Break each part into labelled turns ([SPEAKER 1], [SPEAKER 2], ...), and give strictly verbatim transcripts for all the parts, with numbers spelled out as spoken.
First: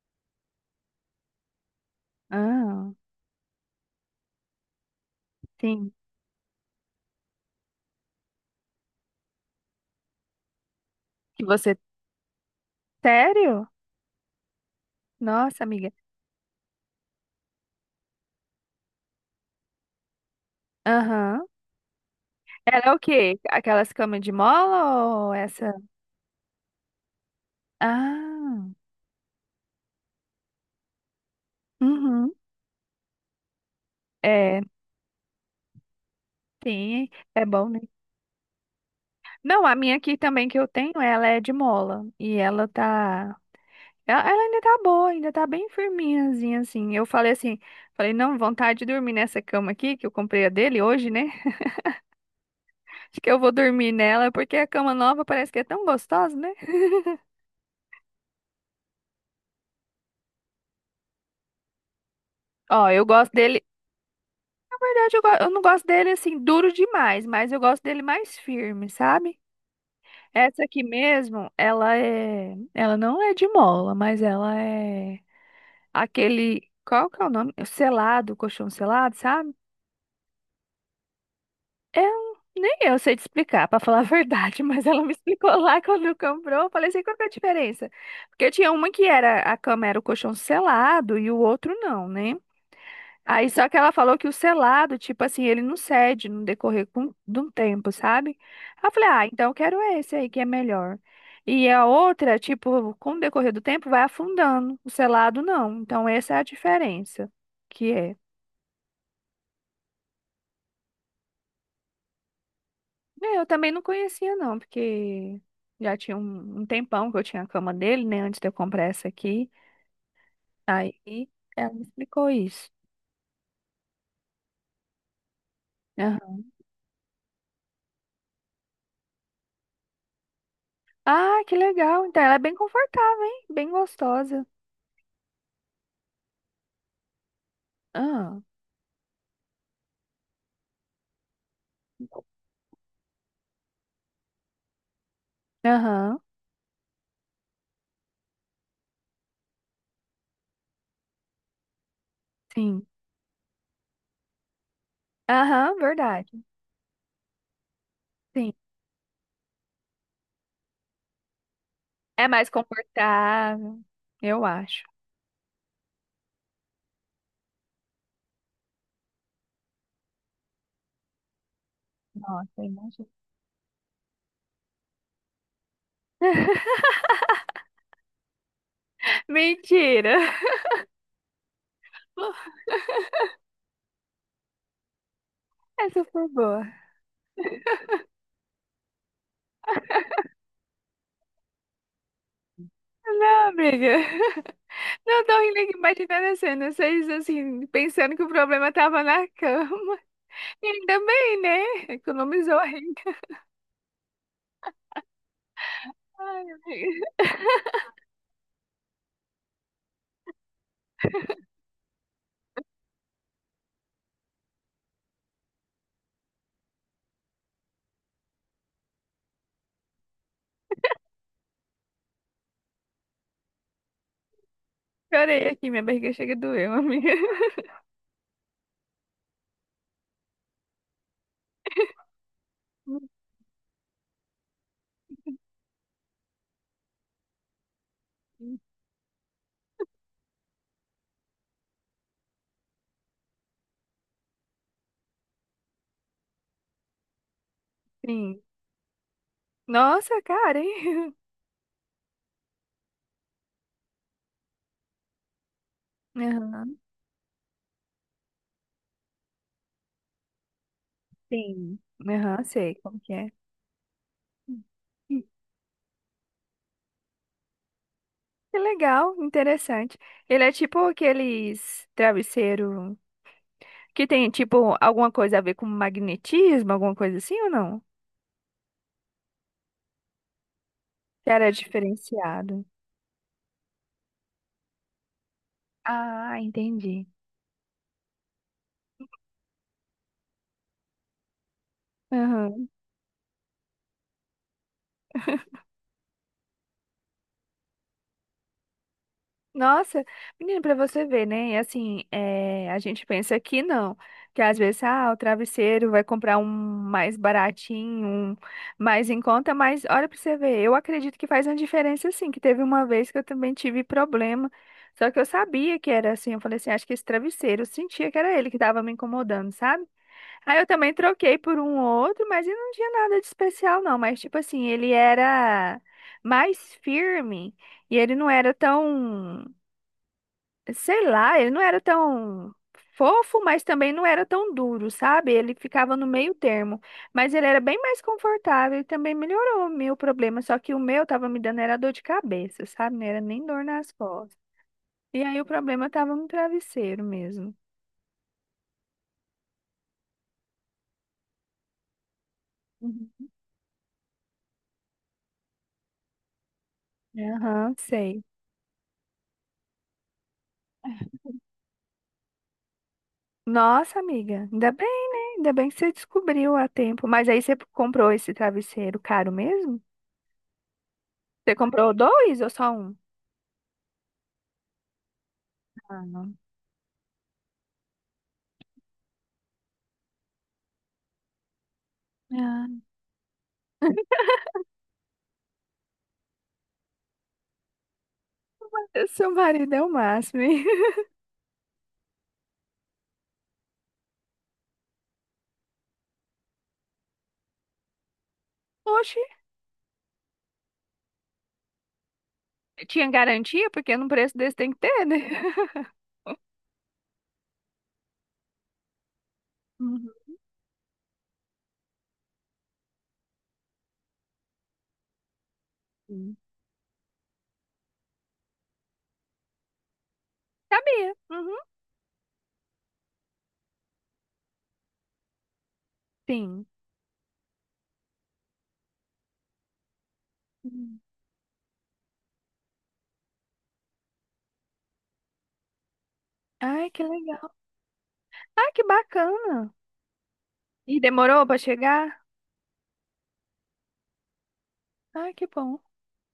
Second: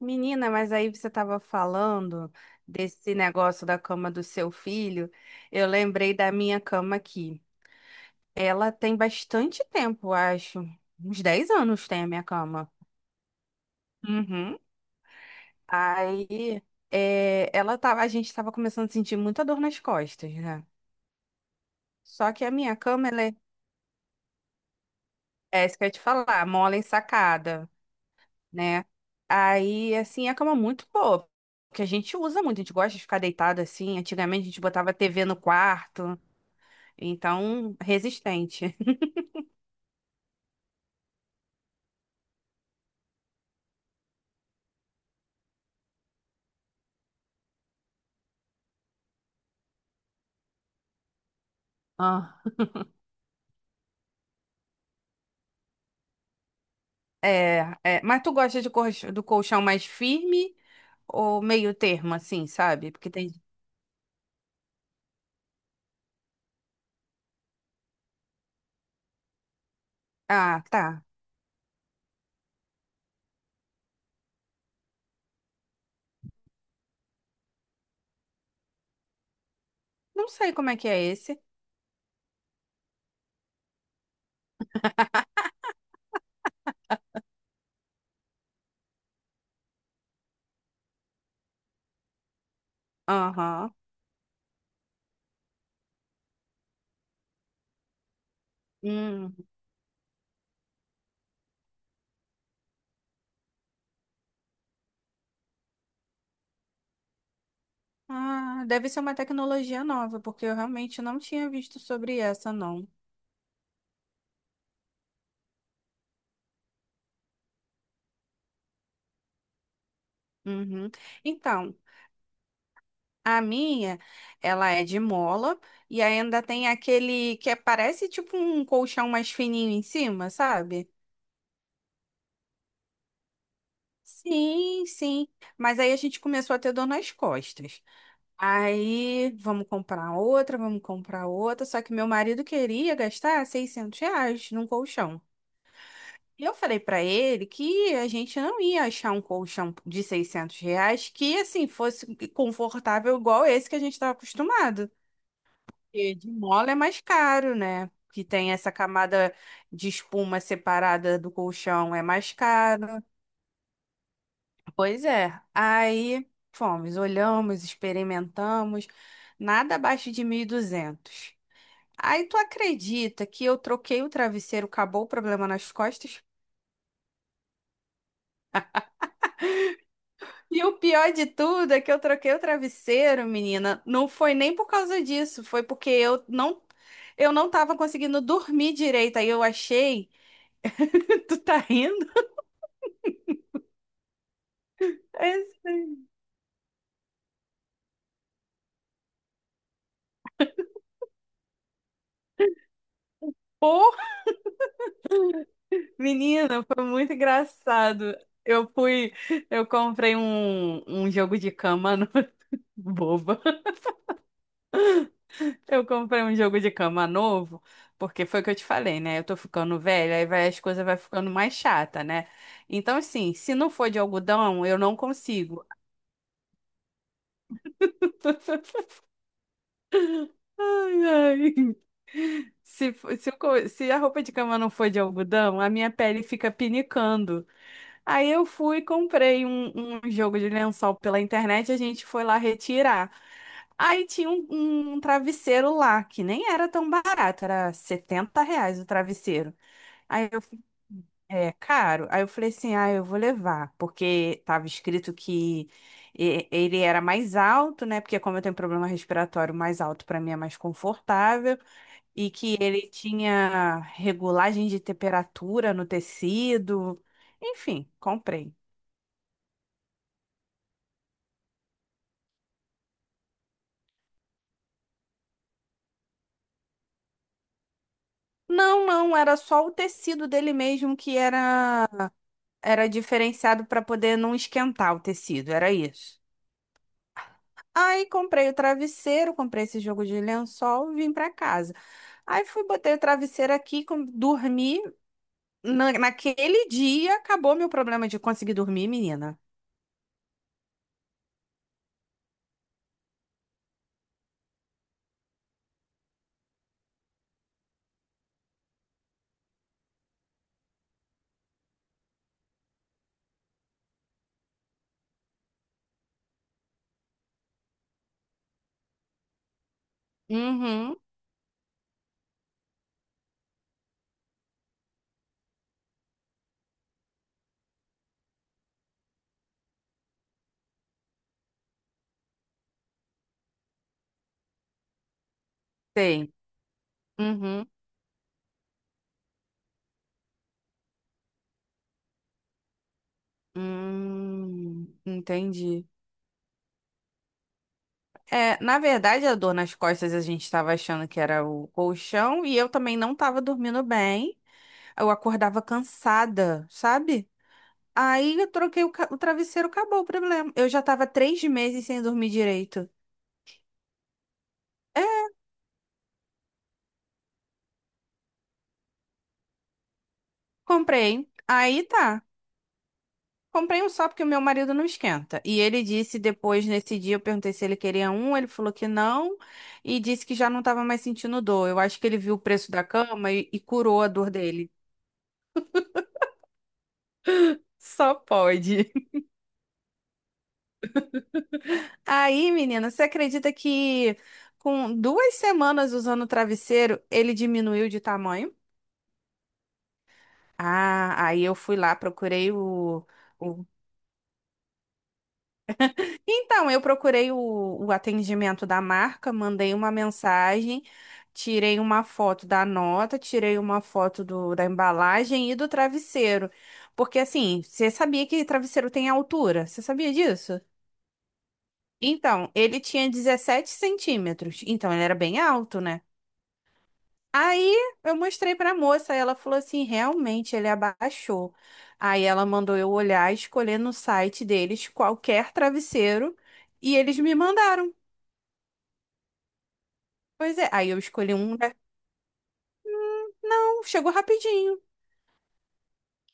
[SPEAKER 1] Menina, mas aí você estava falando
[SPEAKER 2] Ah,
[SPEAKER 1] desse negócio da cama do seu filho. Eu
[SPEAKER 2] sim.
[SPEAKER 1] lembrei da minha cama aqui. Ela tem bastante tempo, acho. Uns
[SPEAKER 2] Que
[SPEAKER 1] dez
[SPEAKER 2] você.
[SPEAKER 1] anos tem a minha cama.
[SPEAKER 2] Sério?
[SPEAKER 1] Uhum.
[SPEAKER 2] Nossa, amiga.
[SPEAKER 1] Aí, é, ela tava, a gente estava começando a sentir muita dor nas costas, né?
[SPEAKER 2] Aham.
[SPEAKER 1] Só que a minha
[SPEAKER 2] Ela é o
[SPEAKER 1] cama, ela é,
[SPEAKER 2] quê? Aquelas camas de mola ou
[SPEAKER 1] é
[SPEAKER 2] essa?
[SPEAKER 1] isso que eu ia te falar, mola ensacada,
[SPEAKER 2] Ah,
[SPEAKER 1] né? Aí, assim, é a cama é muito boa, porque a gente
[SPEAKER 2] uhum.
[SPEAKER 1] usa muito, a gente gosta de ficar deitado assim. Antigamente a gente
[SPEAKER 2] É,
[SPEAKER 1] botava T V no quarto.
[SPEAKER 2] sim, é bom,
[SPEAKER 1] Então,
[SPEAKER 2] né?
[SPEAKER 1] resistente.
[SPEAKER 2] Não, a minha aqui também que eu tenho, ela é de mola. E ela tá. Ela, ela ainda tá boa, ainda tá bem firminhazinha, assim. Eu falei assim, falei, não, vontade de dormir nessa cama aqui, que eu comprei a dele hoje, né?
[SPEAKER 1] Ah,
[SPEAKER 2] Acho que eu vou dormir nela, porque a cama nova parece que é tão gostosa, né?
[SPEAKER 1] é, é. Mas tu gosta de colch- do colchão mais firme ou meio termo, assim,
[SPEAKER 2] Ó,
[SPEAKER 1] sabe?
[SPEAKER 2] eu
[SPEAKER 1] Porque
[SPEAKER 2] gosto
[SPEAKER 1] tem.
[SPEAKER 2] dele. Na verdade, eu, go- eu não gosto dele assim duro demais, mas eu gosto dele mais firme, sabe?
[SPEAKER 1] Ah,
[SPEAKER 2] Essa aqui
[SPEAKER 1] tá.
[SPEAKER 2] mesmo, ela é, ela não é de mola, mas ela é aquele, qual que é o nome? Selado, colchão selado, sabe?
[SPEAKER 1] Não sei como é que é esse.
[SPEAKER 2] É um- nem eu sei te explicar, pra falar a verdade, mas ela me explicou lá quando comprou, eu falei assim, qual que é a diferença? Porque tinha uma que era a cama era o colchão selado e o outro não, né? Aí só
[SPEAKER 1] Aham.
[SPEAKER 2] que ela falou que o selado, tipo assim, ele não cede no decorrer com- de um tempo, sabe? Aí eu falei, ah,
[SPEAKER 1] Hum.
[SPEAKER 2] então eu quero esse aí que é melhor. E a outra, tipo, com o decorrer do tempo vai afundando, o selado não. Então essa é a diferença que é.
[SPEAKER 1] Ah, deve ser uma tecnologia nova, porque eu realmente não tinha visto sobre essa, não.
[SPEAKER 2] É, eu também não conhecia não, porque já tinha um, um tempão que eu tinha a cama dele, né, antes de eu comprar essa aqui.
[SPEAKER 1] Uhum.
[SPEAKER 2] Aí ela
[SPEAKER 1] Então,
[SPEAKER 2] me explicou isso.
[SPEAKER 1] a minha, ela é de mola e
[SPEAKER 2] Aham.
[SPEAKER 1] ainda tem aquele que é- parece tipo um colchão mais fininho em cima, sabe?
[SPEAKER 2] Ah, que legal. Então ela é bem confortável, hein? Bem gostosa.
[SPEAKER 1] Sim, sim. Mas aí a gente começou a ter dor nas costas.
[SPEAKER 2] Ah.
[SPEAKER 1] Aí, vamos comprar outra, vamos comprar outra. Só que meu marido queria gastar seiscentos reais num colchão.
[SPEAKER 2] Aham.
[SPEAKER 1] E eu falei pra ele que a gente não ia achar um colchão de seiscentos reais que, assim, fosse
[SPEAKER 2] Sim.
[SPEAKER 1] confortável igual esse que a gente estava acostumado.
[SPEAKER 2] Aham,
[SPEAKER 1] Porque de
[SPEAKER 2] verdade.
[SPEAKER 1] mola é mais caro, né? Que
[SPEAKER 2] Sim.
[SPEAKER 1] tem essa camada de espuma separada do colchão, é
[SPEAKER 2] É
[SPEAKER 1] mais
[SPEAKER 2] mais
[SPEAKER 1] caro.
[SPEAKER 2] confortável, eu acho.
[SPEAKER 1] Pois é. Aí fomos, olhamos, experimentamos, nada abaixo de mil e duzentos. Aí tu
[SPEAKER 2] Nossa, imagina.
[SPEAKER 1] acredita que eu troquei o travesseiro, acabou o problema nas costas?
[SPEAKER 2] Mentira!
[SPEAKER 1] E o pior de tudo é que eu troquei o travesseiro, menina. Não foi nem por causa disso, foi porque
[SPEAKER 2] Essa
[SPEAKER 1] eu
[SPEAKER 2] foi
[SPEAKER 1] não
[SPEAKER 2] boa.
[SPEAKER 1] eu não tava conseguindo dormir direito. Aí eu achei, tu tá rindo?
[SPEAKER 2] Não, amiga. Não
[SPEAKER 1] É
[SPEAKER 2] tô rindo aqui,
[SPEAKER 1] assim.
[SPEAKER 2] imaginando a cena. Vocês, assim, pensando que o problema tava na cama. E ainda bem, né? Economizou a renda. Ai,
[SPEAKER 1] Menina, foi muito
[SPEAKER 2] amiga.
[SPEAKER 1] engraçado. Eu fui, eu comprei um, um jogo de cama no... boba. Eu comprei um jogo de cama novo, porque foi o que eu te falei, né? Eu tô ficando velha, aí vai, as coisas vai ficando mais chata, né? Então, assim, se não for de algodão, eu não
[SPEAKER 2] Chorei
[SPEAKER 1] consigo.
[SPEAKER 2] aqui, minha barriga chega a doer, amiga.
[SPEAKER 1] Ai, ai. Se, fo- se, o co- se a roupa de cama não for de algodão, a minha pele fica pinicando. Aí eu fui e comprei um, um jogo de lençol pela internet, a gente foi lá retirar. Aí tinha um, um travesseiro lá, que nem era tão barato, era
[SPEAKER 2] Sim.
[SPEAKER 1] setenta reais o travesseiro.
[SPEAKER 2] Nossa,
[SPEAKER 1] Aí eu
[SPEAKER 2] cara,
[SPEAKER 1] fui,
[SPEAKER 2] hein?
[SPEAKER 1] é caro. Aí eu falei assim, ah, eu vou levar, porque tava escrito que e-
[SPEAKER 2] Aham,
[SPEAKER 1] ele era mais alto, né? Porque como eu tenho problema respiratório, mais alto para mim é mais confortável
[SPEAKER 2] sim.
[SPEAKER 1] e
[SPEAKER 2] Aham,
[SPEAKER 1] que
[SPEAKER 2] sei
[SPEAKER 1] ele
[SPEAKER 2] como que é.
[SPEAKER 1] tinha regulagem de temperatura no tecido. Enfim, comprei.
[SPEAKER 2] Que legal, interessante. Ele é tipo aqueles travesseiro que tem tipo alguma coisa a ver com magnetismo, alguma coisa assim ou não?
[SPEAKER 1] Não, não, era só o tecido dele mesmo que
[SPEAKER 2] Que era
[SPEAKER 1] era
[SPEAKER 2] diferenciado.
[SPEAKER 1] era diferenciado para poder não esquentar o tecido, era isso.
[SPEAKER 2] Ah, entendi.
[SPEAKER 1] Aí comprei o travesseiro, comprei esse jogo de lençol, e vim para casa. Aí fui,
[SPEAKER 2] Aham.
[SPEAKER 1] botei o travesseiro aqui, com- dormi. Na- naquele dia acabou meu problema de conseguir dormir, menina.
[SPEAKER 2] Nossa, menina, pra você ver, né? E assim, é, a gente pensa que não, que às vezes, ah, o travesseiro vai comprar um mais baratinho, um mais em conta, mas olha pra você ver, eu acredito que faz uma diferença sim, que teve uma vez que eu também tive problema, só que eu sabia que era assim, eu falei assim, acho que esse travesseiro, eu sentia que era ele que tava me incomodando, sabe? Aí eu também
[SPEAKER 1] Uhum,
[SPEAKER 2] troquei por um outro, mas ele não tinha nada de especial não, mas tipo assim, ele era mais firme e ele não era tão sei lá, ele não era tão fofo, mas também não era tão duro, sabe? Ele ficava no
[SPEAKER 1] tem.
[SPEAKER 2] meio termo, mas ele era bem mais confortável e também melhorou o meu problema, só que o meu tava me dando era dor de cabeça, sabe? Não era nem dor nas costas.
[SPEAKER 1] Hum,
[SPEAKER 2] E aí o
[SPEAKER 1] entendi.
[SPEAKER 2] problema tava no travesseiro mesmo.
[SPEAKER 1] É, na verdade, a dor nas costas a gente estava achando que era o colchão e eu também não
[SPEAKER 2] Uhum.
[SPEAKER 1] estava dormindo bem. Eu acordava cansada, sabe?
[SPEAKER 2] Aham, sei.
[SPEAKER 1] Aí eu troquei o, ca- o travesseiro, acabou o problema. Eu já estava três meses sem dormir direito.
[SPEAKER 2] Nossa, amiga, ainda bem, né?
[SPEAKER 1] É,
[SPEAKER 2] Ainda bem que você descobriu a tempo. Mas aí você comprou esse travesseiro caro mesmo?
[SPEAKER 1] comprei.
[SPEAKER 2] Você
[SPEAKER 1] Aí
[SPEAKER 2] comprou
[SPEAKER 1] tá.
[SPEAKER 2] dois ou só um?
[SPEAKER 1] Comprei um só porque o meu marido não esquenta. E ele
[SPEAKER 2] Ah,
[SPEAKER 1] disse
[SPEAKER 2] não.
[SPEAKER 1] depois, nesse dia, eu perguntei se ele queria um, ele falou que não e disse que já não estava mais sentindo dor. Eu acho que ele viu o
[SPEAKER 2] Ah,
[SPEAKER 1] preço da cama e e curou a dor dele. Só pode.
[SPEAKER 2] seu marido é o máximo, hein?
[SPEAKER 1] Aí, menina, você acredita que com duas semanas usando o travesseiro, ele diminuiu de tamanho?
[SPEAKER 2] Oxe,
[SPEAKER 1] Ah, aí eu fui lá, procurei
[SPEAKER 2] tinha
[SPEAKER 1] o. o-
[SPEAKER 2] garantia? Porque num preço desse tem que ter, né?
[SPEAKER 1] Então, eu procurei o, o atendimento da marca, mandei uma mensagem, tirei uma foto da nota, tirei uma foto do, da embalagem e do
[SPEAKER 2] Uhum.
[SPEAKER 1] travesseiro. Porque, assim, você sabia que travesseiro tem altura? Você sabia disso?
[SPEAKER 2] Sabia. Uhum,
[SPEAKER 1] Então, ele tinha dezessete centímetros, então ele era bem alto, né?
[SPEAKER 2] sim.
[SPEAKER 1] Aí eu mostrei pra moça, ela falou assim: realmente ele
[SPEAKER 2] Hum.
[SPEAKER 1] abaixou. Aí ela mandou eu olhar, escolher no site deles qualquer travesseiro
[SPEAKER 2] Ai,
[SPEAKER 1] e
[SPEAKER 2] que
[SPEAKER 1] eles me
[SPEAKER 2] legal.
[SPEAKER 1] mandaram.
[SPEAKER 2] Ai, que bacana.
[SPEAKER 1] Pois é, aí
[SPEAKER 2] E
[SPEAKER 1] eu escolhi
[SPEAKER 2] demorou pra
[SPEAKER 1] um, né?
[SPEAKER 2] chegar?
[SPEAKER 1] Então, chegou rapidinho.
[SPEAKER 2] Ai, que bom.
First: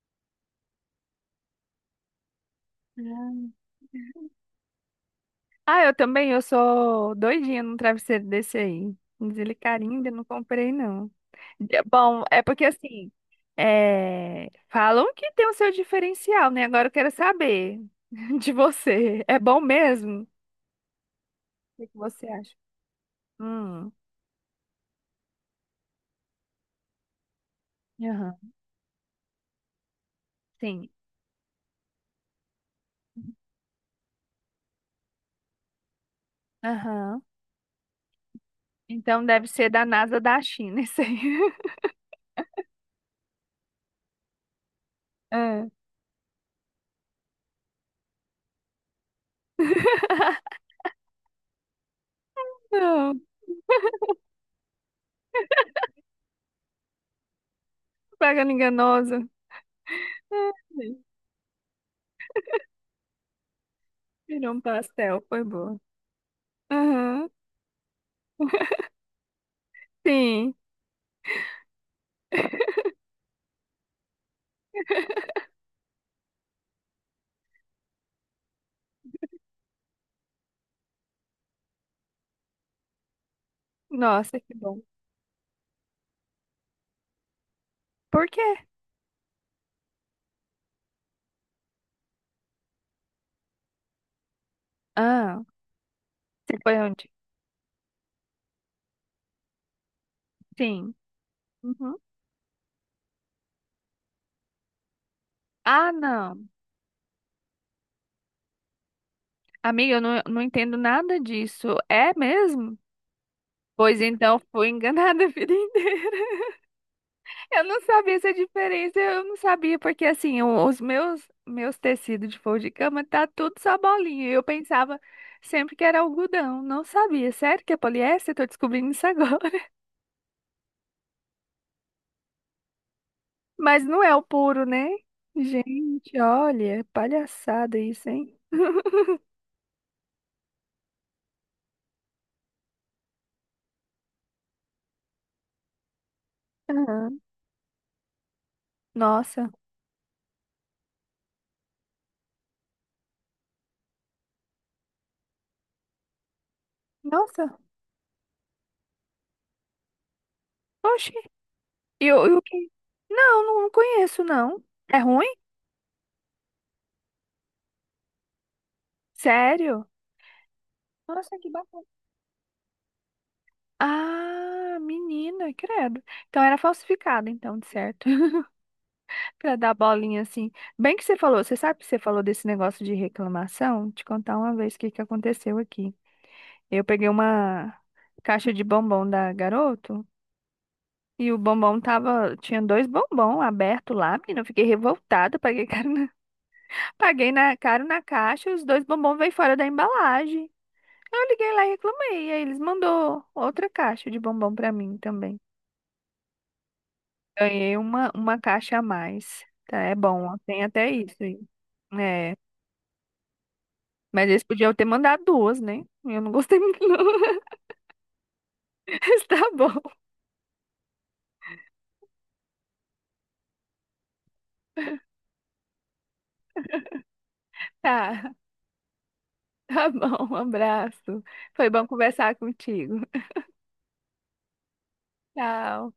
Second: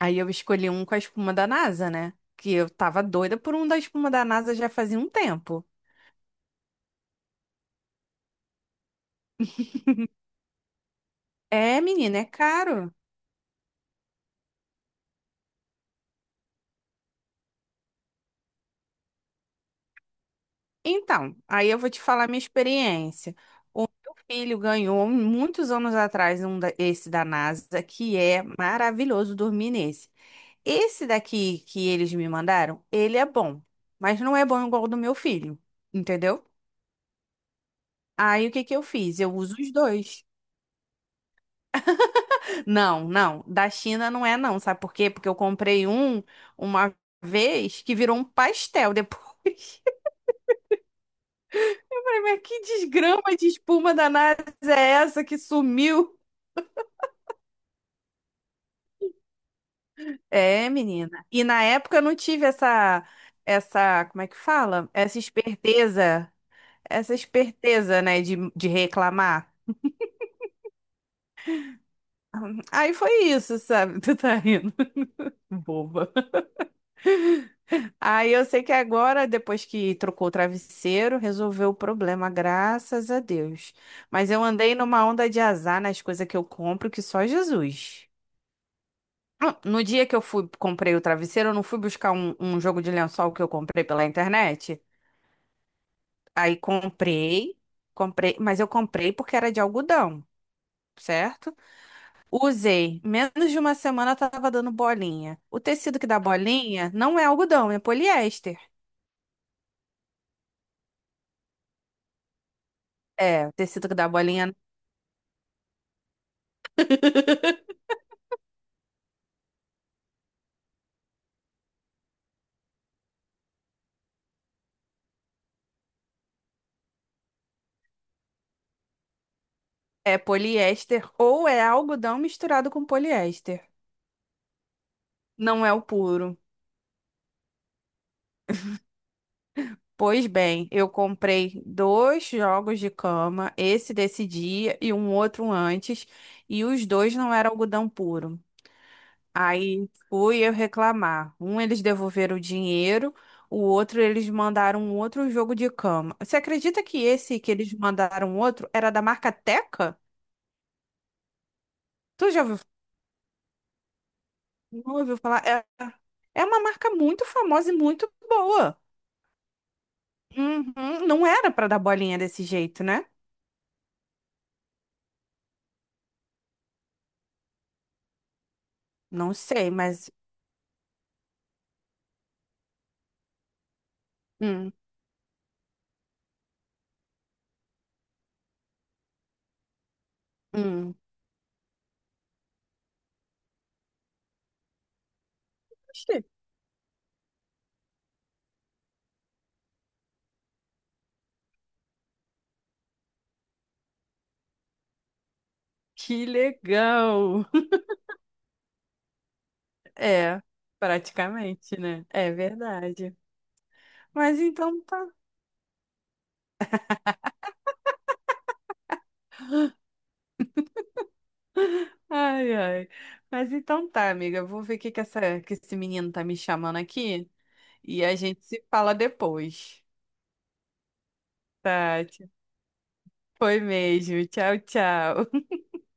[SPEAKER 1] Aí eu escolhi um com a espuma da NASA, né? Que eu tava doida
[SPEAKER 2] Ah,
[SPEAKER 1] por um da espuma da NASA já fazia um tempo.
[SPEAKER 2] ah, eu também, eu sou doidinha num travesseiro desse aí. Mas ele carinho ainda não comprei, não.
[SPEAKER 1] É,
[SPEAKER 2] É,
[SPEAKER 1] menina,
[SPEAKER 2] bom,
[SPEAKER 1] é
[SPEAKER 2] é porque
[SPEAKER 1] caro.
[SPEAKER 2] assim, é, falam que tem o seu diferencial, né? Agora eu quero saber de você. É bom mesmo? O
[SPEAKER 1] Então, aí eu
[SPEAKER 2] que
[SPEAKER 1] vou
[SPEAKER 2] que
[SPEAKER 1] te
[SPEAKER 2] você
[SPEAKER 1] falar minha
[SPEAKER 2] acha?
[SPEAKER 1] experiência. O
[SPEAKER 2] Hum,
[SPEAKER 1] meu filho ganhou muitos anos atrás um da- esse da NASA, que
[SPEAKER 2] aham,
[SPEAKER 1] é maravilhoso dormir nesse.
[SPEAKER 2] sim.
[SPEAKER 1] Esse daqui que eles me mandaram, ele é bom, mas não é bom igual o do meu filho, entendeu?
[SPEAKER 2] Aham.
[SPEAKER 1] Aí o que que eu fiz?
[SPEAKER 2] Então
[SPEAKER 1] Eu
[SPEAKER 2] deve
[SPEAKER 1] uso
[SPEAKER 2] ser
[SPEAKER 1] os
[SPEAKER 2] da NASA
[SPEAKER 1] dois.
[SPEAKER 2] da China, isso aí.
[SPEAKER 1] Não, não, da China não é não, sabe por quê? Porque eu
[SPEAKER 2] É.
[SPEAKER 1] comprei um uma vez que virou um pastel depois. Eu Mas que
[SPEAKER 2] Não,
[SPEAKER 1] desgrama de espuma da NASA é essa que sumiu?
[SPEAKER 2] propaganda enganosa.
[SPEAKER 1] É,
[SPEAKER 2] Ai,
[SPEAKER 1] menina. E na época eu não tive essa, essa, como é que
[SPEAKER 2] virou um
[SPEAKER 1] fala? Essa
[SPEAKER 2] pastel, foi boa.
[SPEAKER 1] esperteza, essa
[SPEAKER 2] Aham,
[SPEAKER 1] esperteza, né, de, de reclamar.
[SPEAKER 2] sim.
[SPEAKER 1] Aí foi isso, sabe? Tu tá rindo, boba. Aí eu sei que agora, depois que trocou o travesseiro, resolveu o problema, graças a Deus. Mas
[SPEAKER 2] Nossa,
[SPEAKER 1] eu
[SPEAKER 2] que
[SPEAKER 1] andei
[SPEAKER 2] bom.
[SPEAKER 1] numa onda de azar nas coisas que eu compro, que só Jesus.
[SPEAKER 2] Por quê?
[SPEAKER 1] Ah, no dia que eu fui, comprei o travesseiro, eu não fui buscar um, um jogo de lençol que eu comprei pela internet?
[SPEAKER 2] Ah,
[SPEAKER 1] Aí
[SPEAKER 2] você foi onde?
[SPEAKER 1] comprei, comprei, mas eu comprei porque era de algodão,
[SPEAKER 2] Sim.
[SPEAKER 1] certo?
[SPEAKER 2] Uhum.
[SPEAKER 1] Usei. Menos de uma semana tava dando bolinha. O
[SPEAKER 2] Ah,
[SPEAKER 1] tecido que dá
[SPEAKER 2] não.
[SPEAKER 1] bolinha não é algodão, é poliéster.
[SPEAKER 2] Amiga, eu não, não entendo nada disso. É mesmo?
[SPEAKER 1] É, o tecido que
[SPEAKER 2] Pois
[SPEAKER 1] dá
[SPEAKER 2] então,
[SPEAKER 1] bolinha
[SPEAKER 2] fui enganada a vida inteira. Eu não sabia essa diferença, eu não sabia, porque assim, o- os meus meus tecidos de forro de cama tá tudo só bolinha. Eu pensava sempre que era algodão, não sabia. Sério que é poliéster? Tô descobrindo isso agora.
[SPEAKER 1] é poliéster ou é algodão misturado com poliéster.
[SPEAKER 2] Mas não é o puro, né?
[SPEAKER 1] Não é o
[SPEAKER 2] Gente,
[SPEAKER 1] puro.
[SPEAKER 2] olha, palhaçada isso, hein?
[SPEAKER 1] Pois bem, eu comprei dois jogos de cama, esse desse dia e um outro antes, e os dois
[SPEAKER 2] Aham.
[SPEAKER 1] não eram algodão puro.
[SPEAKER 2] Nossa,
[SPEAKER 1] Aí fui eu reclamar. Um, eles devolveram o dinheiro, o outro, eles mandaram um outro jogo de cama. Você acredita que esse que
[SPEAKER 2] nossa,
[SPEAKER 1] eles mandaram um outro era da marca Teca?
[SPEAKER 2] oxi. E o
[SPEAKER 1] Tu
[SPEAKER 2] e o
[SPEAKER 1] já ouviu,
[SPEAKER 2] que? Não, não conheço, não.
[SPEAKER 1] não
[SPEAKER 2] É
[SPEAKER 1] ouviu
[SPEAKER 2] ruim?
[SPEAKER 1] falar? É, é uma marca muito famosa e muito boa.
[SPEAKER 2] Sério?
[SPEAKER 1] Uhum. Não
[SPEAKER 2] Nossa, que
[SPEAKER 1] era pra dar
[SPEAKER 2] bacana.
[SPEAKER 1] bolinha desse jeito, né?
[SPEAKER 2] Ah, menina, credo. Então era falsificado, então, de certo.
[SPEAKER 1] Não
[SPEAKER 2] Pra
[SPEAKER 1] sei,
[SPEAKER 2] dar
[SPEAKER 1] mas.
[SPEAKER 2] bolinha assim. Bem que você falou, você sabe que você falou desse negócio de reclamação? Te contar uma
[SPEAKER 1] Hum,
[SPEAKER 2] vez o que que aconteceu aqui. Eu peguei uma caixa de bombom da Garoto
[SPEAKER 1] hum.
[SPEAKER 2] e o bombom tava, tinha dois bombom aberto lá, menina, eu fiquei revoltada, paguei caro na,
[SPEAKER 1] Oxê.
[SPEAKER 2] paguei na, caro na caixa, os dois bombom veio fora da embalagem. Eu liguei lá e reclamei, aí eles mandou outra caixa de bombom pra mim também.
[SPEAKER 1] Que legal!
[SPEAKER 2] Ganhei uma, uma caixa a mais. Tá, é bom, ó,
[SPEAKER 1] É,
[SPEAKER 2] tem até isso aí.
[SPEAKER 1] praticamente, né? É
[SPEAKER 2] É.
[SPEAKER 1] verdade.
[SPEAKER 2] Mas
[SPEAKER 1] Mas
[SPEAKER 2] eles podiam
[SPEAKER 1] então
[SPEAKER 2] ter
[SPEAKER 1] tá.
[SPEAKER 2] mandado duas, né? Eu não gostei muito, não. Mas Tá bom,
[SPEAKER 1] Ai, ai. Mas então tá, amiga. Eu vou ver o que que essa, que esse menino tá me chamando aqui e a
[SPEAKER 2] tá.
[SPEAKER 1] gente se fala depois.
[SPEAKER 2] Tá bom, um abraço. Foi bom
[SPEAKER 1] Tá,
[SPEAKER 2] conversar contigo.
[SPEAKER 1] foi mesmo. Tchau, tchau.
[SPEAKER 2] Tchau.